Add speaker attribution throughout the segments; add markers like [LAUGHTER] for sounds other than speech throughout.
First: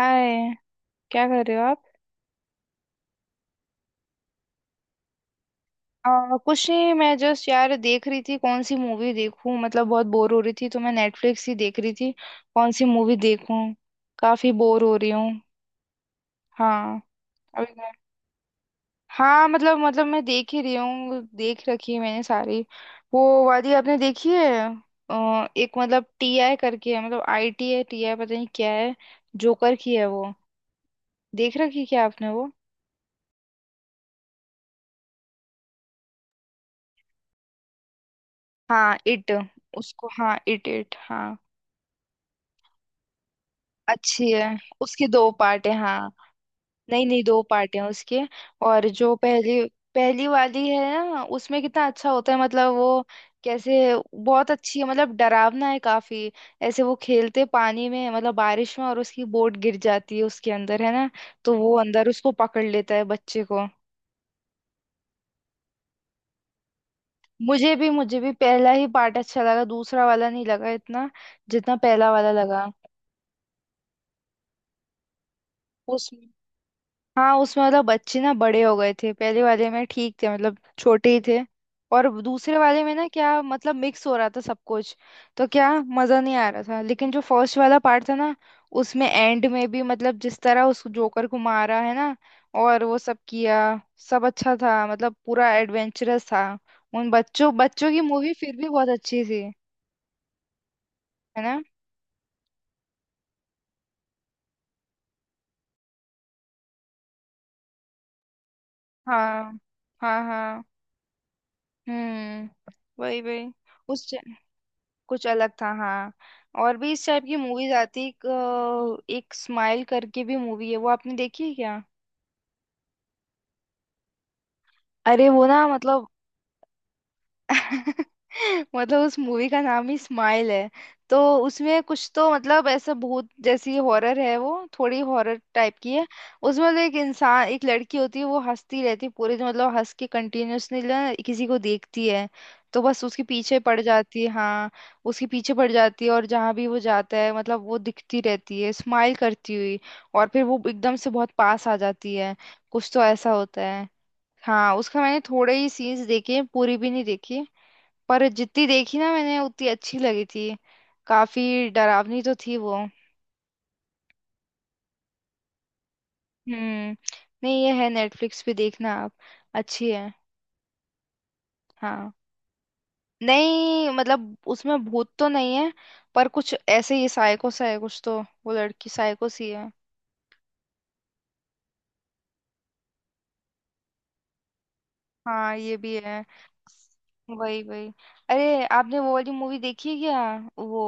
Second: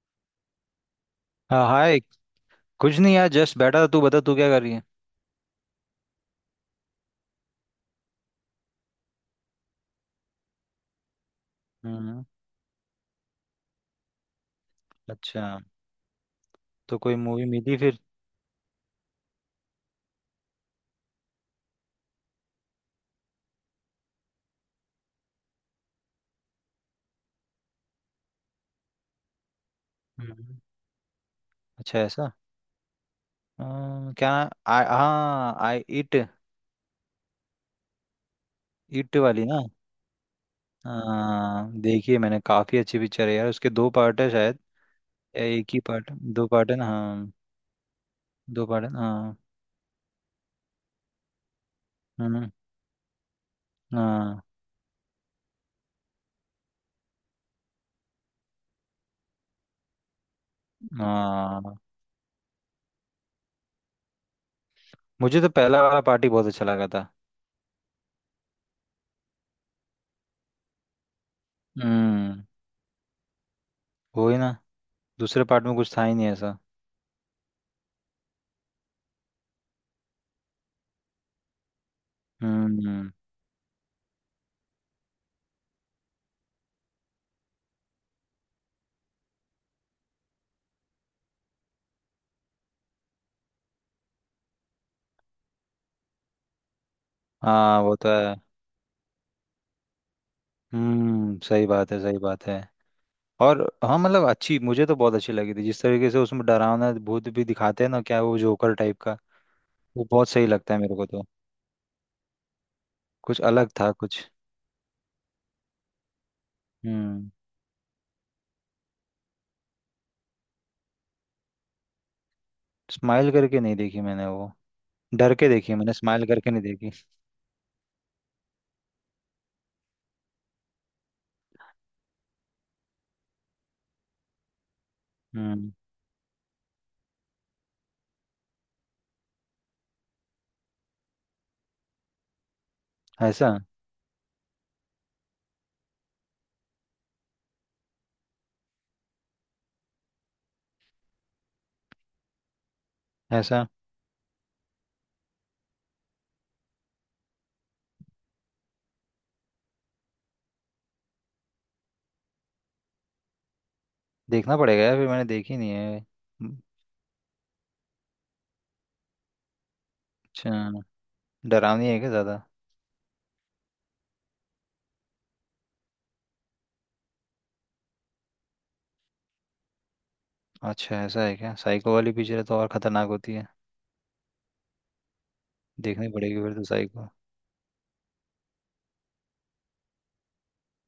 Speaker 1: हाय। क्या कर रहे हो
Speaker 2: हाँ
Speaker 1: आप?
Speaker 2: हाय। कुछ नहीं यार जस्ट बैठा था। तू बता तू क्या कर रही है।
Speaker 1: कुछ नहीं, मैं जस्ट यार देख रही थी कौन सी मूवी देखूं। मतलब बहुत बोर हो रही थी तो मैं नेटफ्लिक्स ही देख रही थी।
Speaker 2: हम्म।
Speaker 1: कौन सी मूवी देखूं? काफी बोर हो रही हूँ।
Speaker 2: अच्छा, तो
Speaker 1: हाँ।
Speaker 2: कोई मूवी
Speaker 1: अभी
Speaker 2: मिली
Speaker 1: मैं-
Speaker 2: फिर।
Speaker 1: हाँ मतलब मैं देख ही रही हूँ, देख रखी है मैंने सारी। वो वाली आपने देखी है? एक मतलब टी आई करके है, मतलब आई टी है टी आई, पता नहीं क्या है। जोकर की है वो।
Speaker 2: हम्म।
Speaker 1: देख रखी
Speaker 2: अच्छा
Speaker 1: क्या आपने
Speaker 2: ऐसा।
Speaker 1: वो?
Speaker 2: क्या। हाँ आई इट।
Speaker 1: हाँ
Speaker 2: इट
Speaker 1: इट।
Speaker 2: वाली ना।
Speaker 1: उसको हाँ, इट इट हाँ।
Speaker 2: हाँ देखिए मैंने, काफी अच्छी पिक्चर है यार। उसके दो पार्ट
Speaker 1: अच्छी
Speaker 2: है
Speaker 1: है।
Speaker 2: शायद,
Speaker 1: उसके दो
Speaker 2: या
Speaker 1: पार्ट
Speaker 2: एक
Speaker 1: है
Speaker 2: ही
Speaker 1: हाँ।
Speaker 2: पार्ट। दो पार्ट है ना
Speaker 1: नहीं नहीं,
Speaker 2: हाँ।
Speaker 1: दो पार्ट हैं उसके।
Speaker 2: दो पार्ट
Speaker 1: और
Speaker 2: है ना
Speaker 1: जो
Speaker 2: हाँ।
Speaker 1: पहली, पहली वाली है ना उसमें कितना अच्छा होता है,
Speaker 2: हम्म,
Speaker 1: मतलब वो कैसे।
Speaker 2: हाँ
Speaker 1: बहुत अच्छी है, मतलब डरावना है काफी। ऐसे वो खेलते पानी में, मतलब बारिश में, और उसकी बोट गिर जाती है उसके अंदर है ना। तो
Speaker 2: हाँ।
Speaker 1: वो अंदर उसको पकड़ लेता है बच्चे को।
Speaker 2: मुझे तो पहला वाला पार्ट ही बहुत अच्छा लगा था।
Speaker 1: मुझे भी पहला ही पार्ट अच्छा लगा, दूसरा वाला नहीं लगा इतना जितना पहला वाला
Speaker 2: हम्म
Speaker 1: लगा।
Speaker 2: वही ना। दूसरे पार्ट में कुछ था
Speaker 1: उस
Speaker 2: ही नहीं ऐसा।
Speaker 1: हाँ उसमें मतलब बच्चे ना बड़े हो गए थे, पहले वाले में ठीक थे मतलब छोटे ही थे। और दूसरे वाले में ना
Speaker 2: हम्म।
Speaker 1: क्या मतलब मिक्स हो रहा था सब कुछ। तो क्या मजा नहीं आ रहा था। लेकिन जो फर्स्ट वाला पार्ट था ना, उसमें एंड में भी मतलब जिस तरह उस जोकर को मारा है ना और वो सब किया, सब अच्छा था। मतलब पूरा एडवेंचरस था। उन बच्चों
Speaker 2: हाँ
Speaker 1: बच्चों
Speaker 2: वो
Speaker 1: की
Speaker 2: तो
Speaker 1: मूवी
Speaker 2: है।
Speaker 1: फिर भी बहुत अच्छी थी। है ना।
Speaker 2: सही बात है सही बात है। और हाँ मतलब अच्छी, मुझे तो बहुत अच्छी लगी थी जिस तरीके से उसमें डरावना भूत भी दिखाते हैं ना, क्या वो जोकर टाइप का।
Speaker 1: हाँ
Speaker 2: वो
Speaker 1: हाँ
Speaker 2: बहुत सही
Speaker 1: हाँ।
Speaker 2: लगता है मेरे को तो।
Speaker 1: हम्म। वही
Speaker 2: कुछ
Speaker 1: वही।
Speaker 2: अलग था
Speaker 1: उस
Speaker 2: कुछ।
Speaker 1: कुछ अलग था हाँ। और भी इस टाइप
Speaker 2: हम्म।
Speaker 1: की मूवीज आती। एक स्माइल करके भी मूवी है, वो आपने देखी है क्या?
Speaker 2: स्माइल करके नहीं देखी मैंने वो।
Speaker 1: अरे
Speaker 2: डर
Speaker 1: वो
Speaker 2: के
Speaker 1: ना
Speaker 2: देखी है, मैंने
Speaker 1: मतलब
Speaker 2: स्माइल करके नहीं देखी।
Speaker 1: [LAUGHS] मतलब उस मूवी का नाम ही स्माइल है। तो उसमें कुछ तो मतलब ऐसा भूत जैसी हॉरर है वो। थोड़ी हॉरर
Speaker 2: हम्म।
Speaker 1: टाइप की है। उसमें मतलब एक इंसान, एक लड़की होती है। वो हंसती रहती है पूरे दिन, मतलब हंस के कंटिन्यूअसली ना किसी को देखती है तो बस उसके
Speaker 2: ऐसा।
Speaker 1: पीछे पड़ जाती है हाँ। उसके पीछे पड़ जाती है और जहाँ भी वो जाता है मतलब वो दिखती रहती है स्माइल करती हुई। और फिर वो एकदम से बहुत पास आ जाती है। कुछ तो ऐसा होता
Speaker 2: ऐसा।
Speaker 1: है। हाँ, उसका मैंने थोड़े ही सीन्स देखे हैं, पूरी भी नहीं देखी। पर जितनी देखी ना मैंने, उतनी अच्छी लगी थी। काफी डरावनी तो थी वो।
Speaker 2: देखना पड़ेगा यार, फिर मैंने देखी नहीं है।
Speaker 1: हम्म। नहीं, ये है नेटफ्लिक्स पे, देखना आप। अच्छी है।
Speaker 2: अच्छा। डरावनी है क्या
Speaker 1: हाँ।
Speaker 2: ज़्यादा।
Speaker 1: नहीं मतलब उसमें भूत तो नहीं है, पर कुछ ऐसे ही साइको सा है कुछ तो। वो लड़की साइको सी है।
Speaker 2: अच्छा, ऐसा है क्या। साइको वाली पिक्चर तो और खतरनाक होती है।
Speaker 1: हाँ ये भी
Speaker 2: देखनी
Speaker 1: है।
Speaker 2: पड़ेगी फिर तो साइको।
Speaker 1: वही वही। अरे आपने वो वाली मूवी देखी है क्या? वो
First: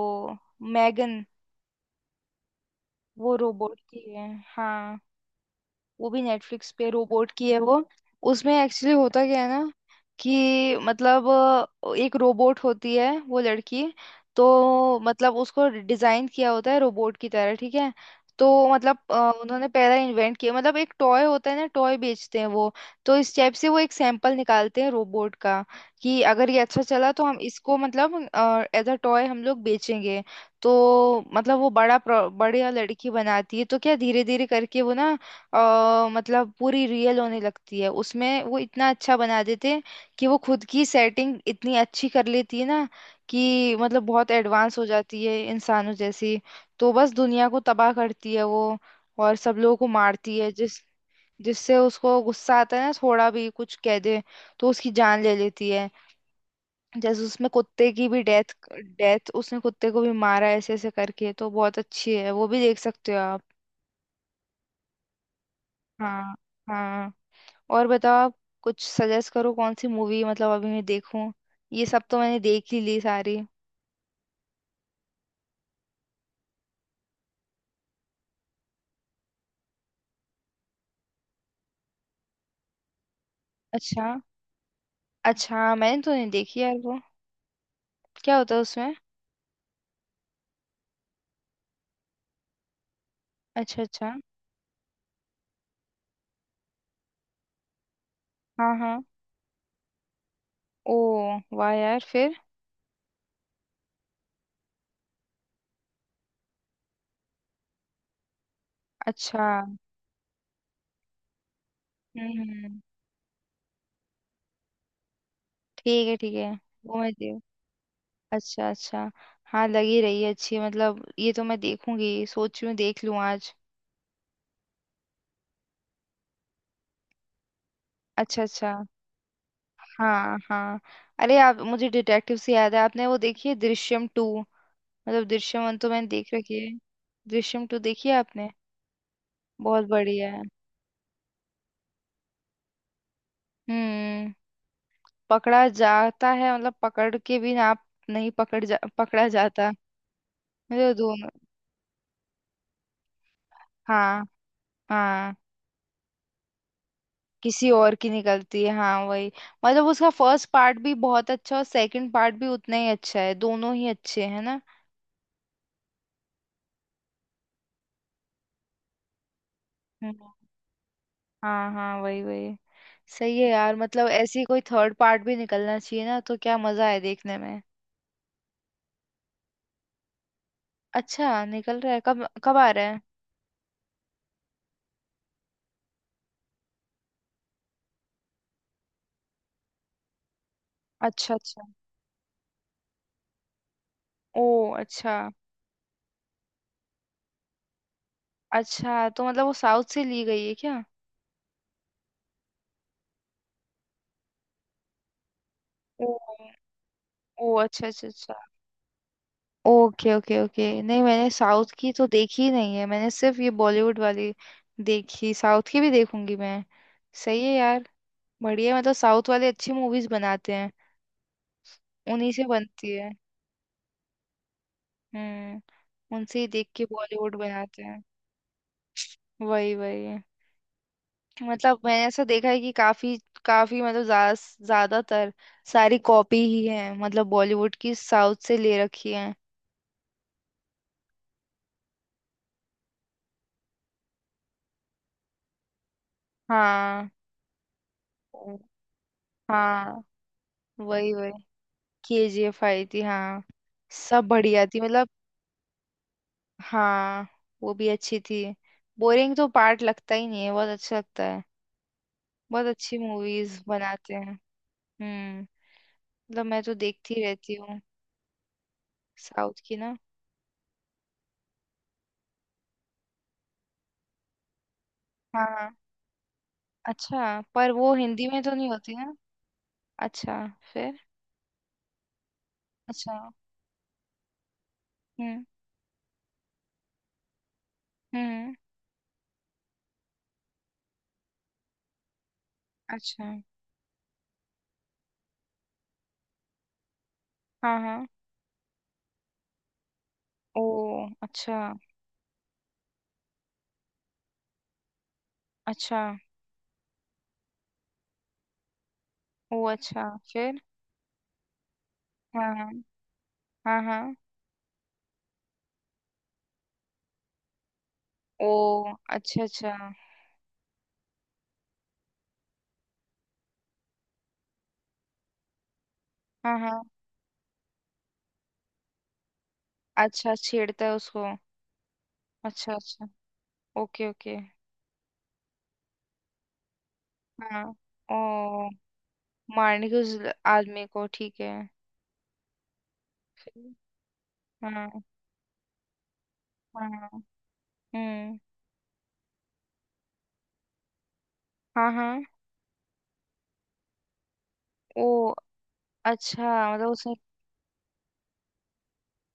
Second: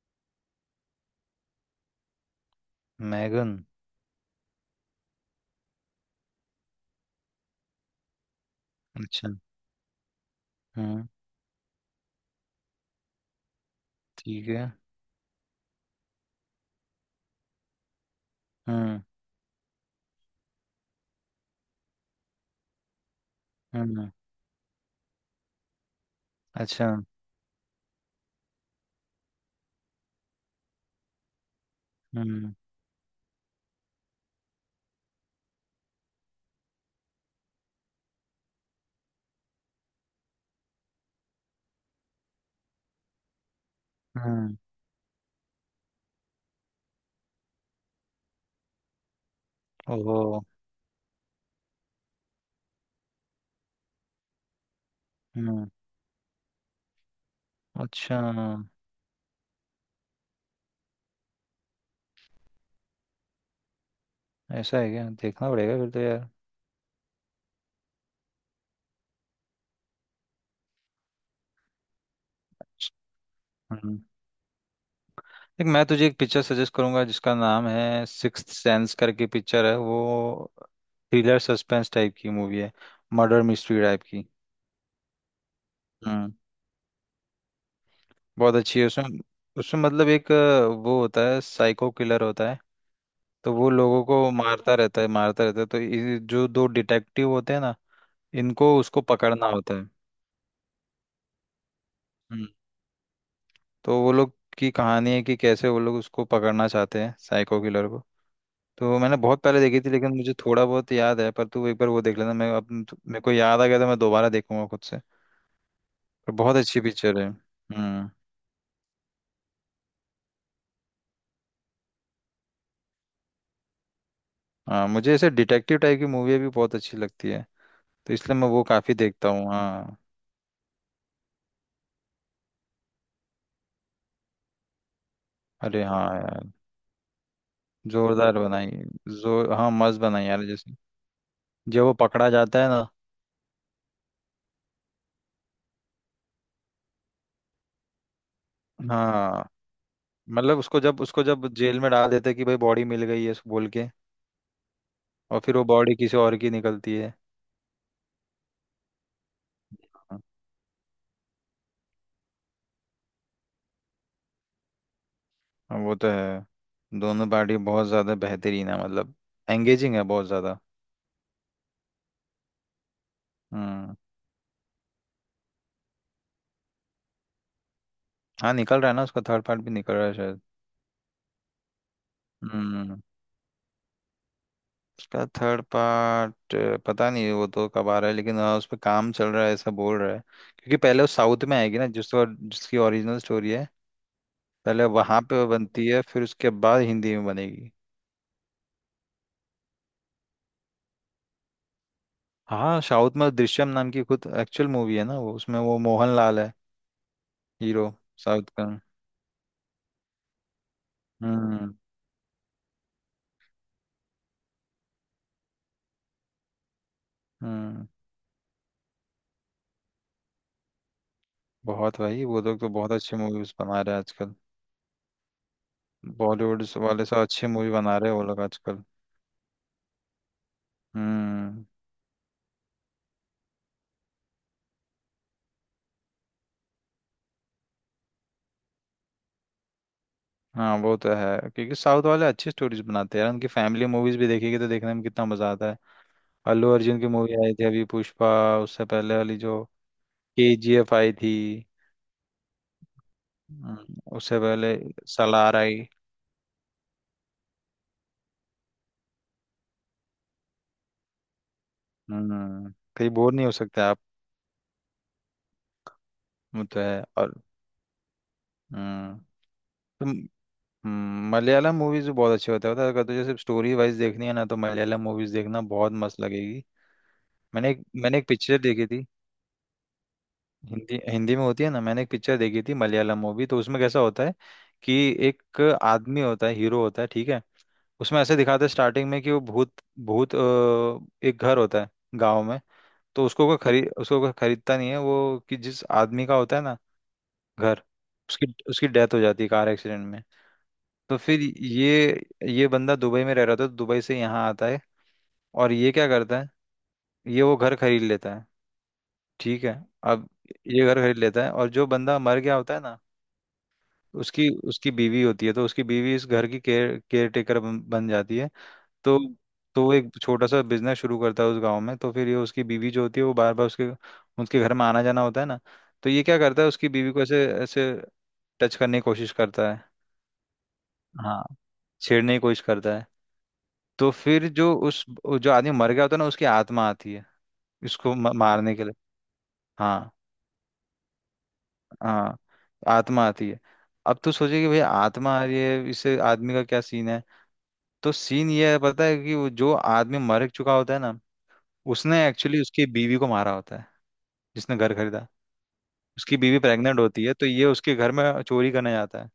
Speaker 1: मैगन। वो
Speaker 2: मैगन।
Speaker 1: रोबोट की है। हाँ। वो भी नेटफ्लिक्स पे, रोबोट की है वो। उसमें एक्चुअली होता
Speaker 2: अच्छा।
Speaker 1: क्या है ना कि
Speaker 2: हम्म।
Speaker 1: मतलब एक रोबोट होती है वो लड़की।
Speaker 2: ठीक है।
Speaker 1: तो मतलब उसको डिजाइन किया होता है रोबोट की तरह ठीक है। तो मतलब
Speaker 2: हम्म।
Speaker 1: उन्होंने पहला इन्वेंट किया मतलब एक टॉय होता है ना, टॉय बेचते हैं वो। तो इस टाइप से वो एक
Speaker 2: हम्म।
Speaker 1: सैंपल निकालते हैं रोबोट का कि अगर ये अच्छा
Speaker 2: अच्छा।
Speaker 1: चला तो हम इसको मतलब एज अ टॉय हम लोग बेचेंगे। तो मतलब वो बड़ा
Speaker 2: हम्म।
Speaker 1: बढ़िया लड़की बनाती है। तो क्या धीरे धीरे करके वो ना, अ मतलब पूरी रियल होने लगती है। उसमें वो इतना अच्छा बना देते हैं कि वो खुद की सेटिंग इतनी अच्छी कर लेती है ना, कि मतलब बहुत
Speaker 2: हम्म।
Speaker 1: एडवांस हो जाती है इंसानों जैसी। तो बस दुनिया को तबाह करती है वो, और सब लोगों को मारती
Speaker 2: ओहो।
Speaker 1: है, जिस जिससे उसको गुस्सा आता है ना थोड़ा भी कुछ कह दे तो उसकी जान ले
Speaker 2: हम्म।
Speaker 1: लेती है। जैसे उसमें कुत्ते की
Speaker 2: अच्छा,
Speaker 1: भी डेथ डेथ उसने कुत्ते को भी मारा ऐसे ऐसे करके। तो बहुत अच्छी है वो भी, देख सकते हो आप।
Speaker 2: ऐसा है क्या। देखना पड़ेगा फिर तो यार।
Speaker 1: हाँ हाँ। और बताओ आप, कुछ सजेस्ट करो कौन सी मूवी मतलब अभी मैं देखूं। ये सब तो मैंने देख ही ली सारी।
Speaker 2: हम्म। देख मैं तुझे एक पिक्चर सजेस्ट करूंगा जिसका नाम है सिक्स्थ सेंस करके, पिक्चर है। वो थ्रिलर सस्पेंस टाइप की मूवी है, मर्डर मिस्ट्री टाइप
Speaker 1: अच्छा।
Speaker 2: की।
Speaker 1: अच्छा मैंने तो नहीं
Speaker 2: हम्म।
Speaker 1: देखी यार वो। क्या होता
Speaker 2: बहुत
Speaker 1: है
Speaker 2: अच्छी है
Speaker 1: उसमें?
Speaker 2: उसमें। उसमें मतलब एक वो होता है साइको किलर होता है। तो वो
Speaker 1: अच्छा
Speaker 2: लोगों
Speaker 1: अच्छा।
Speaker 2: को मारता रहता है मारता रहता है, तो ये जो दो डिटेक्टिव होते हैं ना,
Speaker 1: हाँ
Speaker 2: इनको उसको
Speaker 1: हाँ।
Speaker 2: पकड़ना होता
Speaker 1: ओ, वाह यार फिर।
Speaker 2: है। तो वो लोग की कहानी है कि कैसे वो लोग उसको पकड़ना चाहते हैं साइको किलर को। तो मैंने बहुत
Speaker 1: अच्छा
Speaker 2: पहले
Speaker 1: हम्म।
Speaker 2: देखी थी, लेकिन मुझे थोड़ा बहुत याद है। पर तू एक बार वो देख लेना,
Speaker 1: हम्म,
Speaker 2: मैं अब
Speaker 1: हम्म।
Speaker 2: मेरे को याद आ गया तो मैं दोबारा देखूंगा खुद से।
Speaker 1: ठीक है
Speaker 2: पर
Speaker 1: ठीक है।
Speaker 2: बहुत अच्छी
Speaker 1: वो मैं
Speaker 2: पिक्चर है।
Speaker 1: देख।
Speaker 2: हम्म।
Speaker 1: अच्छा अच्छा। हाँ, लगी रही है अच्छी, मतलब ये तो मैं देखूंगी, सोच रही हूँ देख लूँ आज।
Speaker 2: हाँ मुझे ऐसे डिटेक्टिव टाइप की मूवी भी बहुत अच्छी लगती है, तो इसलिए
Speaker 1: अच्छा
Speaker 2: मैं वो
Speaker 1: अच्छा।
Speaker 2: काफी देखता हूँ। हाँ।
Speaker 1: हाँ हाँ। अरे आप, मुझे डिटेक्टिव से याद है, आपने वो देखी है दृश्यम टू? मतलब दृश्यम वन
Speaker 2: अरे
Speaker 1: तो मैंने
Speaker 2: हाँ
Speaker 1: देख
Speaker 2: यार,
Speaker 1: रखी है। दृश्यम टू देखी है
Speaker 2: जोरदार
Speaker 1: आपने?
Speaker 2: बनाई। जोर हाँ
Speaker 1: बहुत
Speaker 2: मस्त बनाई
Speaker 1: बढ़िया है।
Speaker 2: यार। जैसे जब वो पकड़ा जाता है ना,
Speaker 1: हम्म। पकड़ा जाता है मतलब पकड़ के भी आप। नहीं पकड़ जा पकड़ा
Speaker 2: हाँ,
Speaker 1: जाता।
Speaker 2: मतलब
Speaker 1: मतलब
Speaker 2: उसको
Speaker 1: दोनों।
Speaker 2: जब जेल में डाल देते हैं कि भाई बॉडी मिल गई है बोल के।
Speaker 1: हाँ हाँ।
Speaker 2: और फिर वो बॉडी किसी और की निकलती है।
Speaker 1: किसी और की निकलती है हाँ वही। मतलब उसका फर्स्ट पार्ट भी बहुत अच्छा और सेकंड पार्ट भी उतना ही अच्छा है। दोनों ही अच्छे हैं ना।
Speaker 2: हाँ, वो तो है। दोनों पार्टी बहुत ज़्यादा बेहतरीन है मतलब, एंगेजिंग है बहुत
Speaker 1: हम्म।
Speaker 2: ज़्यादा।
Speaker 1: हाँ हाँ। वही वही। सही है यार।
Speaker 2: हम्म।
Speaker 1: मतलब ऐसी कोई थर्ड पार्ट भी निकलना चाहिए ना, तो क्या मजा है देखने में।
Speaker 2: हाँ निकल रहा है ना, उसका थर्ड पार्ट भी निकल रहा है शायद।
Speaker 1: अच्छा निकल रहा है? कब कब आ रहा है?
Speaker 2: हम्म। उसका थर्ड पार्ट पता नहीं वो तो कब आ रहा है, लेकिन हाँ उस पर काम चल रहा है ऐसा बोल रहा है। क्योंकि पहले वो
Speaker 1: अच्छा
Speaker 2: साउथ में
Speaker 1: अच्छा।
Speaker 2: आएगी ना, जिस जिसकी ओरिजिनल स्टोरी है।
Speaker 1: ओ
Speaker 2: पहले
Speaker 1: अच्छा।
Speaker 2: वहाँ पे वो बनती है, फिर उसके बाद हिंदी में बनेगी।
Speaker 1: अच्छा, तो मतलब वो साउथ से ली गई है क्या?
Speaker 2: हाँ साउथ में दृश्यम नाम की खुद एक्चुअल मूवी है ना, वो उसमें वो
Speaker 1: ओ।
Speaker 2: मोहन लाल है
Speaker 1: ओ
Speaker 2: हीरो,
Speaker 1: अच्छा अच्छा अच्छा।
Speaker 2: साउथ का।
Speaker 1: Okay okay okay. नहीं, मैंने साउथ
Speaker 2: हम्म।
Speaker 1: की तो देखी ही नहीं है, मैंने सिर्फ ये बॉलीवुड वाली देखी। साउथ की भी देखूंगी मैं। सही है
Speaker 2: हम्म
Speaker 1: यार। बढ़िया, मतलब साउथ वाले अच्छी मूवीज बनाते हैं।
Speaker 2: बहुत भाई,
Speaker 1: उन्हीं
Speaker 2: वो
Speaker 1: से
Speaker 2: लोग तो
Speaker 1: बनती
Speaker 2: बहुत
Speaker 1: है।
Speaker 2: अच्छी मूवीज बना रहे हैं आजकल।
Speaker 1: हम्म। उनसे ही
Speaker 2: बॉलीवुड
Speaker 1: देख के
Speaker 2: वाले से
Speaker 1: बॉलीवुड
Speaker 2: अच्छी मूवी
Speaker 1: बनाते
Speaker 2: बना
Speaker 1: हैं।
Speaker 2: रहे हैं वो लोग आजकल।
Speaker 1: वही वही।
Speaker 2: हम्म।
Speaker 1: मतलब मैंने ऐसा देखा है कि काफी काफी मतलब ज्यादातर सारी कॉपी ही है, मतलब बॉलीवुड की साउथ से ले रखी है।
Speaker 2: हाँ वो तो है, क्योंकि साउथ वाले अच्छी स्टोरीज बनाते हैं यार। उनकी फैमिली मूवीज भी देखेगी तो देखने में कितना मजा आता है। अल्लू अर्जुन की
Speaker 1: हाँ।
Speaker 2: मूवी आई थी अभी, पुष्पा।
Speaker 1: ओ।
Speaker 2: उससे पहले वाली जो
Speaker 1: हाँ
Speaker 2: केजीएफ
Speaker 1: वही
Speaker 2: आई
Speaker 1: वही।
Speaker 2: थी।
Speaker 1: केजीएफ आई थी हाँ। सब
Speaker 2: उससे
Speaker 1: बढ़िया
Speaker 2: पहले
Speaker 1: थी मतलब।
Speaker 2: सलार आई।
Speaker 1: हाँ। वो भी अच्छी थी। बोरिंग तो पार्ट लगता ही नहीं है, बहुत अच्छा लगता है। बहुत
Speaker 2: हम्म।
Speaker 1: अच्छी
Speaker 2: कहीं बोर नहीं हो
Speaker 1: मूवीज
Speaker 2: सकते आप।
Speaker 1: बनाते हैं। हम्म। मतलब मैं
Speaker 2: वो
Speaker 1: तो
Speaker 2: तो है।
Speaker 1: देखती
Speaker 2: और
Speaker 1: रहती हूँ साउथ की ना।
Speaker 2: हम्म। मलयालम मूवीज भी बहुत अच्छे होते हैं पता है, अगर तुझे सिर्फ स्टोरी वाइज देखनी है ना तो मलयालम मूवीज देखना
Speaker 1: हाँ।
Speaker 2: बहुत मस्त लगेगी।
Speaker 1: अच्छा पर वो
Speaker 2: मैंने
Speaker 1: हिंदी
Speaker 2: एक
Speaker 1: में तो
Speaker 2: पिक्चर
Speaker 1: नहीं
Speaker 2: देखी
Speaker 1: होती
Speaker 2: थी।
Speaker 1: ना? अच्छा। फिर।
Speaker 2: हिंदी हिंदी में होती है ना। मैंने एक पिक्चर देखी थी
Speaker 1: अच्छा।
Speaker 2: मलयालम मूवी, तो उसमें कैसा होता है कि
Speaker 1: हम्म।
Speaker 2: एक आदमी होता है हीरो होता है ठीक है। उसमें ऐसे
Speaker 1: हम्म।
Speaker 2: दिखाते हैं स्टार्टिंग में कि वो भूत भूत अ, एक घर होता है गाँव में। तो
Speaker 1: अच्छा।
Speaker 2: उसको कोई खरीद उसको कोई खरीदता नहीं है वो, कि जिस आदमी का होता है ना
Speaker 1: हाँ
Speaker 2: घर,
Speaker 1: हाँ।
Speaker 2: उसकी उसकी डेथ हो जाती है कार एक्सीडेंट में।
Speaker 1: ओ।
Speaker 2: तो फिर
Speaker 1: अच्छा
Speaker 2: ये बंदा दुबई में रह रहा था, तो दुबई से यहाँ आता है। और ये
Speaker 1: अच्छा।
Speaker 2: क्या करता है, ये वो घर खरीद लेता है।
Speaker 1: ओ
Speaker 2: ठीक है।
Speaker 1: अच्छा।
Speaker 2: अब
Speaker 1: फिर।
Speaker 2: ये घर खरीद लेता है, और जो बंदा मर
Speaker 1: हाँ
Speaker 2: गया
Speaker 1: हाँ।
Speaker 2: होता है ना,
Speaker 1: हाँ हाँ।
Speaker 2: उसकी उसकी बीवी होती है। तो उसकी बीवी इस घर की केयर केयर टेकर बन बन जाती है।
Speaker 1: ओ।
Speaker 2: तो
Speaker 1: अच्छा अच्छा।
Speaker 2: तो वो एक छोटा सा बिजनेस शुरू करता है उस गांव में। तो फिर ये उसकी बीवी जो होती है वो बार बार उसके उसके घर में आना जाना होता है ना। तो ये क्या
Speaker 1: हाँ
Speaker 2: करता है,
Speaker 1: हाँ।
Speaker 2: उसकी बीवी को ऐसे ऐसे टच करने की कोशिश करता है।
Speaker 1: अच्छा, छेड़ता है उसको।
Speaker 2: हाँ, छेड़ने की कोशिश
Speaker 1: अच्छा
Speaker 2: करता
Speaker 1: अच्छा।
Speaker 2: है।
Speaker 1: ओके
Speaker 2: तो
Speaker 1: ओके।
Speaker 2: फिर जो उस वो जो आदमी मर गया होता है ना, उसकी आत्मा आती है
Speaker 1: हाँ।
Speaker 2: इसको
Speaker 1: ओ।
Speaker 2: मारने के लिए।
Speaker 1: मारने की
Speaker 2: हाँ।
Speaker 1: उस आदमी को ठीक है।
Speaker 2: हाँ आत्मा आती है।
Speaker 1: फिर।
Speaker 2: अब तो सोचे कि
Speaker 1: हाँ
Speaker 2: भाई
Speaker 1: हाँ
Speaker 2: आत्मा आ रही है, इससे आदमी का क्या सीन
Speaker 1: हाँ,
Speaker 2: है। तो
Speaker 1: हम्म।
Speaker 2: सीन ये है पता है, कि वो जो आदमी मर चुका होता है ना,
Speaker 1: हाँ हाँ।
Speaker 2: उसने एक्चुअली उसकी बीवी को मारा होता है, जिसने घर
Speaker 1: ओ
Speaker 2: खरीदा। उसकी
Speaker 1: अच्छा,
Speaker 2: बीवी
Speaker 1: मतलब
Speaker 2: प्रेग्नेंट
Speaker 1: उसने।
Speaker 2: होती है, तो ये उसके घर में चोरी करने जाता है।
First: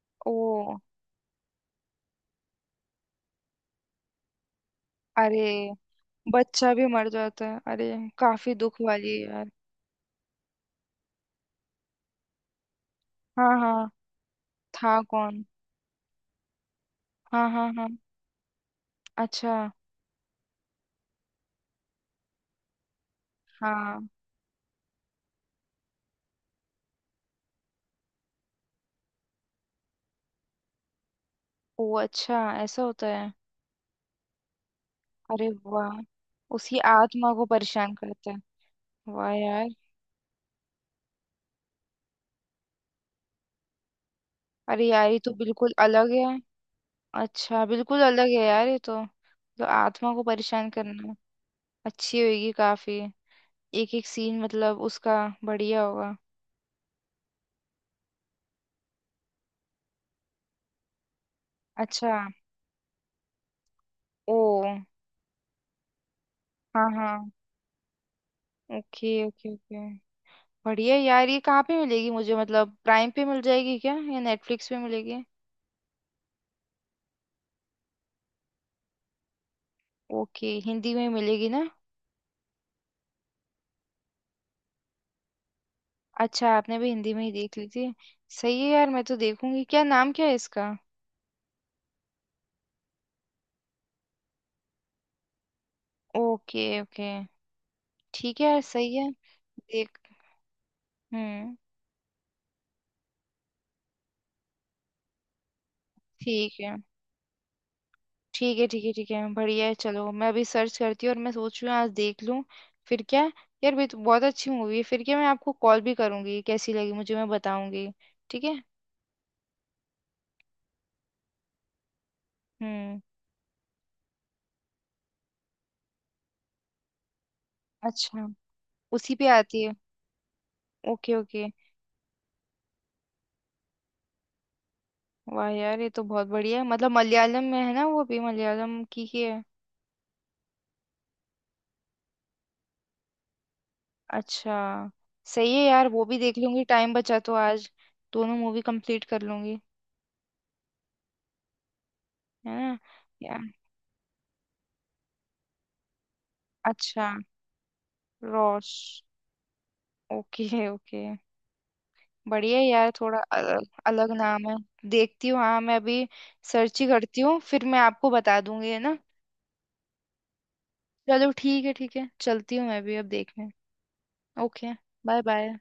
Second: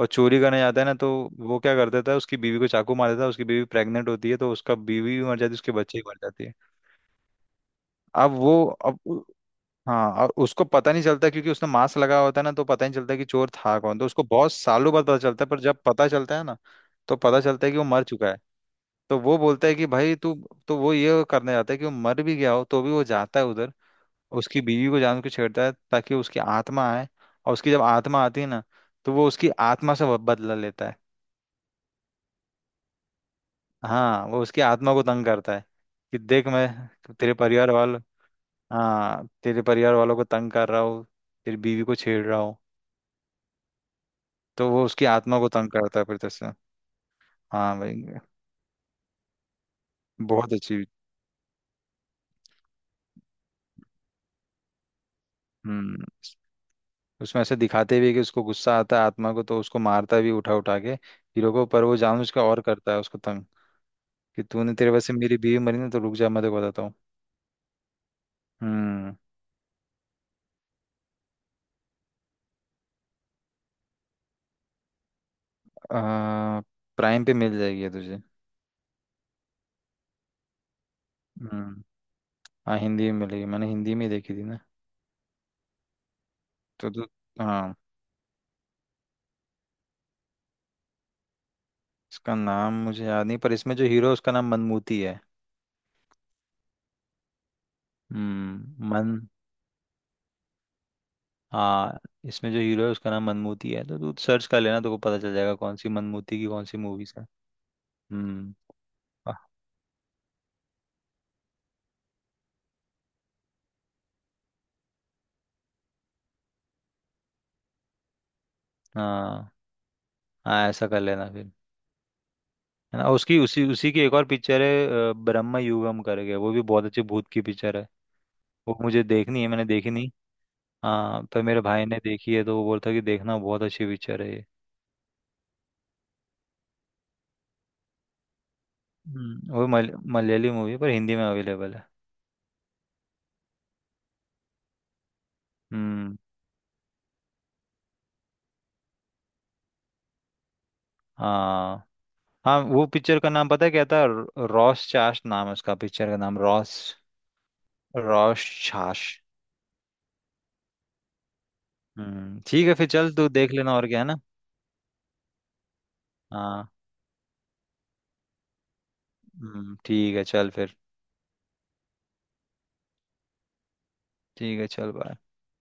Speaker 2: और
Speaker 1: ओ।
Speaker 2: चोरी करने जाता है ना तो वो क्या कर देता है, उसकी बीवी को चाकू मार देता है। उसकी बीवी प्रेग्नेंट होती है, तो उसका बीवी भी मर
Speaker 1: अरे,
Speaker 2: जाती है, उसके बच्चे भी मर जाते हैं।
Speaker 1: बच्चा भी मर जाता है अरे।
Speaker 2: अब
Speaker 1: काफी
Speaker 2: वो
Speaker 1: दुख वाली
Speaker 2: अब
Speaker 1: है यार।
Speaker 2: हाँ, और उसको पता नहीं चलता क्योंकि उसने मास्क लगा होता है ना, तो पता नहीं चलता कि
Speaker 1: हाँ
Speaker 2: चोर था
Speaker 1: हाँ।
Speaker 2: कौन। तो उसको बहुत सालों
Speaker 1: था
Speaker 2: बाद पता
Speaker 1: कौन?
Speaker 2: चलता है, पर जब पता चलता है ना, तो पता
Speaker 1: हाँ
Speaker 2: चलता
Speaker 1: हाँ
Speaker 2: है कि वो
Speaker 1: हाँ।
Speaker 2: मर चुका है। तो वो
Speaker 1: अच्छा।
Speaker 2: बोलता है कि भाई तू, तो वो ये करने जाता है कि वो मर भी गया हो तो भी वो जाता है उधर,
Speaker 1: हाँ।
Speaker 2: उसकी बीवी को जान के छेड़ता है, ताकि उसकी आत्मा आए। और उसकी जब आत्मा आती है ना, तो वो उसकी आत्मा से बदला लेता है।
Speaker 1: ओ अच्छा, ऐसा होता है।
Speaker 2: हाँ वो उसकी आत्मा को तंग
Speaker 1: अरे
Speaker 2: करता है,
Speaker 1: वाह।
Speaker 2: कि देख
Speaker 1: उसकी
Speaker 2: मैं
Speaker 1: आत्मा
Speaker 2: तेरे
Speaker 1: को
Speaker 2: परिवार
Speaker 1: परेशान
Speaker 2: वालों,
Speaker 1: करता है।
Speaker 2: हाँ,
Speaker 1: वाह
Speaker 2: तेरे
Speaker 1: यार।
Speaker 2: परिवार वालों को तंग कर रहा हूँ, तेरी बीवी को छेड़ रहा हूँ। तो
Speaker 1: अरे
Speaker 2: वो उसकी
Speaker 1: यार, ये तो
Speaker 2: आत्मा को तंग
Speaker 1: बिल्कुल
Speaker 2: करता है
Speaker 1: अलग
Speaker 2: फिर
Speaker 1: है।
Speaker 2: तस्वीर।
Speaker 1: अच्छा
Speaker 2: हाँ
Speaker 1: बिल्कुल
Speaker 2: भाई,
Speaker 1: अलग है यार ये तो। तो आत्मा को
Speaker 2: बहुत
Speaker 1: परेशान
Speaker 2: अच्छी।
Speaker 1: करना। अच्छी होगी काफी। एक एक सीन मतलब उसका बढ़िया
Speaker 2: हम्म।
Speaker 1: होगा।
Speaker 2: उसमें ऐसे दिखाते भी है कि उसको गुस्सा आता है आत्मा को, तो उसको मारता भी उठा उठा के हीरो को, पर वो
Speaker 1: अच्छा।
Speaker 2: जानबूझ के और करता है उसको तंग।
Speaker 1: ओ।
Speaker 2: कि तूने तेरे वजह से मेरी बीवी मरी ना, तो रुक जा मैं तेरे को बताता
Speaker 1: हाँ
Speaker 2: हूँ।
Speaker 1: हाँ। ओके
Speaker 2: हम्म।
Speaker 1: Okay okay. बढ़िया यार। ये कहाँ पे मिलेगी मुझे, मतलब प्राइम पे मिल जाएगी क्या या नेटफ्लिक्स पे मिलेगी?
Speaker 2: आ, प्राइम पे मिल जाएगी ये तुझे।
Speaker 1: ओके, हिंदी में मिलेगी ना?
Speaker 2: हम्म। हाँ हिंदी में मिलेगी, मैंने हिंदी में ही देखी थी ना।
Speaker 1: अच्छा, आपने भी
Speaker 2: तो
Speaker 1: हिंदी में ही देख ली
Speaker 2: हाँ।
Speaker 1: थी। सही है यार, मैं तो देखूंगी। क्या नाम क्या है इसका?
Speaker 2: इसका नाम मुझे याद नहीं, पर इसमें जो हीरो है, उसका नाम मनमूती है।
Speaker 1: Okay okay. ठीक है यार सही है।
Speaker 2: मन।
Speaker 1: देख। हम्म।
Speaker 2: हाँ इसमें जो हीरो है उसका नाम मनमूती है, तो तू सर्च कर लेना तो को पता चल जाएगा कौन सी मनमूती की
Speaker 1: ठीक
Speaker 2: कौन
Speaker 1: है
Speaker 2: सी मूवीज है। हम्म।
Speaker 1: ठीक है ठीक है ठीक है,
Speaker 2: आ-
Speaker 1: बढ़िया है। चलो मैं अभी सर्च करती हूँ और मैं सोच रही हूँ आज देख लूँ। फिर क्या यार, भी तो बहुत अच्छी मूवी है। फिर क्या, मैं आपको कॉल भी करूंगी, कैसी लगी मुझे मैं बताऊंगी। ठीक है।
Speaker 2: हाँ हाँ, ऐसा कर लेना फिर। है
Speaker 1: हम्म।
Speaker 2: ना, उसकी उसी उसी की एक और पिक्चर है ब्रह्म युगम करके, वो भी बहुत अच्छी भूत की पिक्चर है।
Speaker 1: अच्छा,
Speaker 2: वो मुझे
Speaker 1: उसी पे
Speaker 2: देखनी है,
Speaker 1: आती
Speaker 2: मैंने
Speaker 1: है।
Speaker 2: देखी नहीं।
Speaker 1: ओके
Speaker 2: हाँ पर
Speaker 1: ओके।
Speaker 2: मेरे भाई ने देखी है, तो वो बोलता कि देखना बहुत अच्छी पिक्चर है ये।
Speaker 1: वाह यार ये तो बहुत बढ़िया है। मतलब मलयालम में है ना वो भी, मलयालम की ही है।
Speaker 2: हम्म, वो मल, मलयाली मूवी है, पर हिंदी में अवेलेबल है।
Speaker 1: अच्छा। सही है यार, वो
Speaker 2: हम्म।
Speaker 1: भी देख लूंगी, टाइम बचा तो आज दोनों मूवी कंप्लीट कर लूंगी।
Speaker 2: हाँ
Speaker 1: है
Speaker 2: हाँ
Speaker 1: ना।
Speaker 2: वो पिक्चर का
Speaker 1: या।
Speaker 2: नाम पता है क्या था, रॉस चास्ट नाम है उसका, पिक्चर का नाम रॉस,
Speaker 1: अच्छा। रॉस।
Speaker 2: रोशाश।
Speaker 1: Okay okay. बढ़िया है
Speaker 2: ठीक है फिर
Speaker 1: यार,
Speaker 2: चल
Speaker 1: थोड़ा
Speaker 2: तू देख
Speaker 1: अलग,
Speaker 2: लेना। और क्या है
Speaker 1: अलग
Speaker 2: ना।
Speaker 1: नाम है। देखती हूँ हाँ मैं अभी,
Speaker 2: हाँ।
Speaker 1: सर्च ही करती हूँ, फिर मैं आपको बता दूंगी है ना।
Speaker 2: ठीक है चल फिर।
Speaker 1: चलो ठीक है ठीक है, चलती हूँ मैं भी अब देखने।
Speaker 2: ठीक है
Speaker 1: ओके।
Speaker 2: चल बाय।
Speaker 1: Bye bye.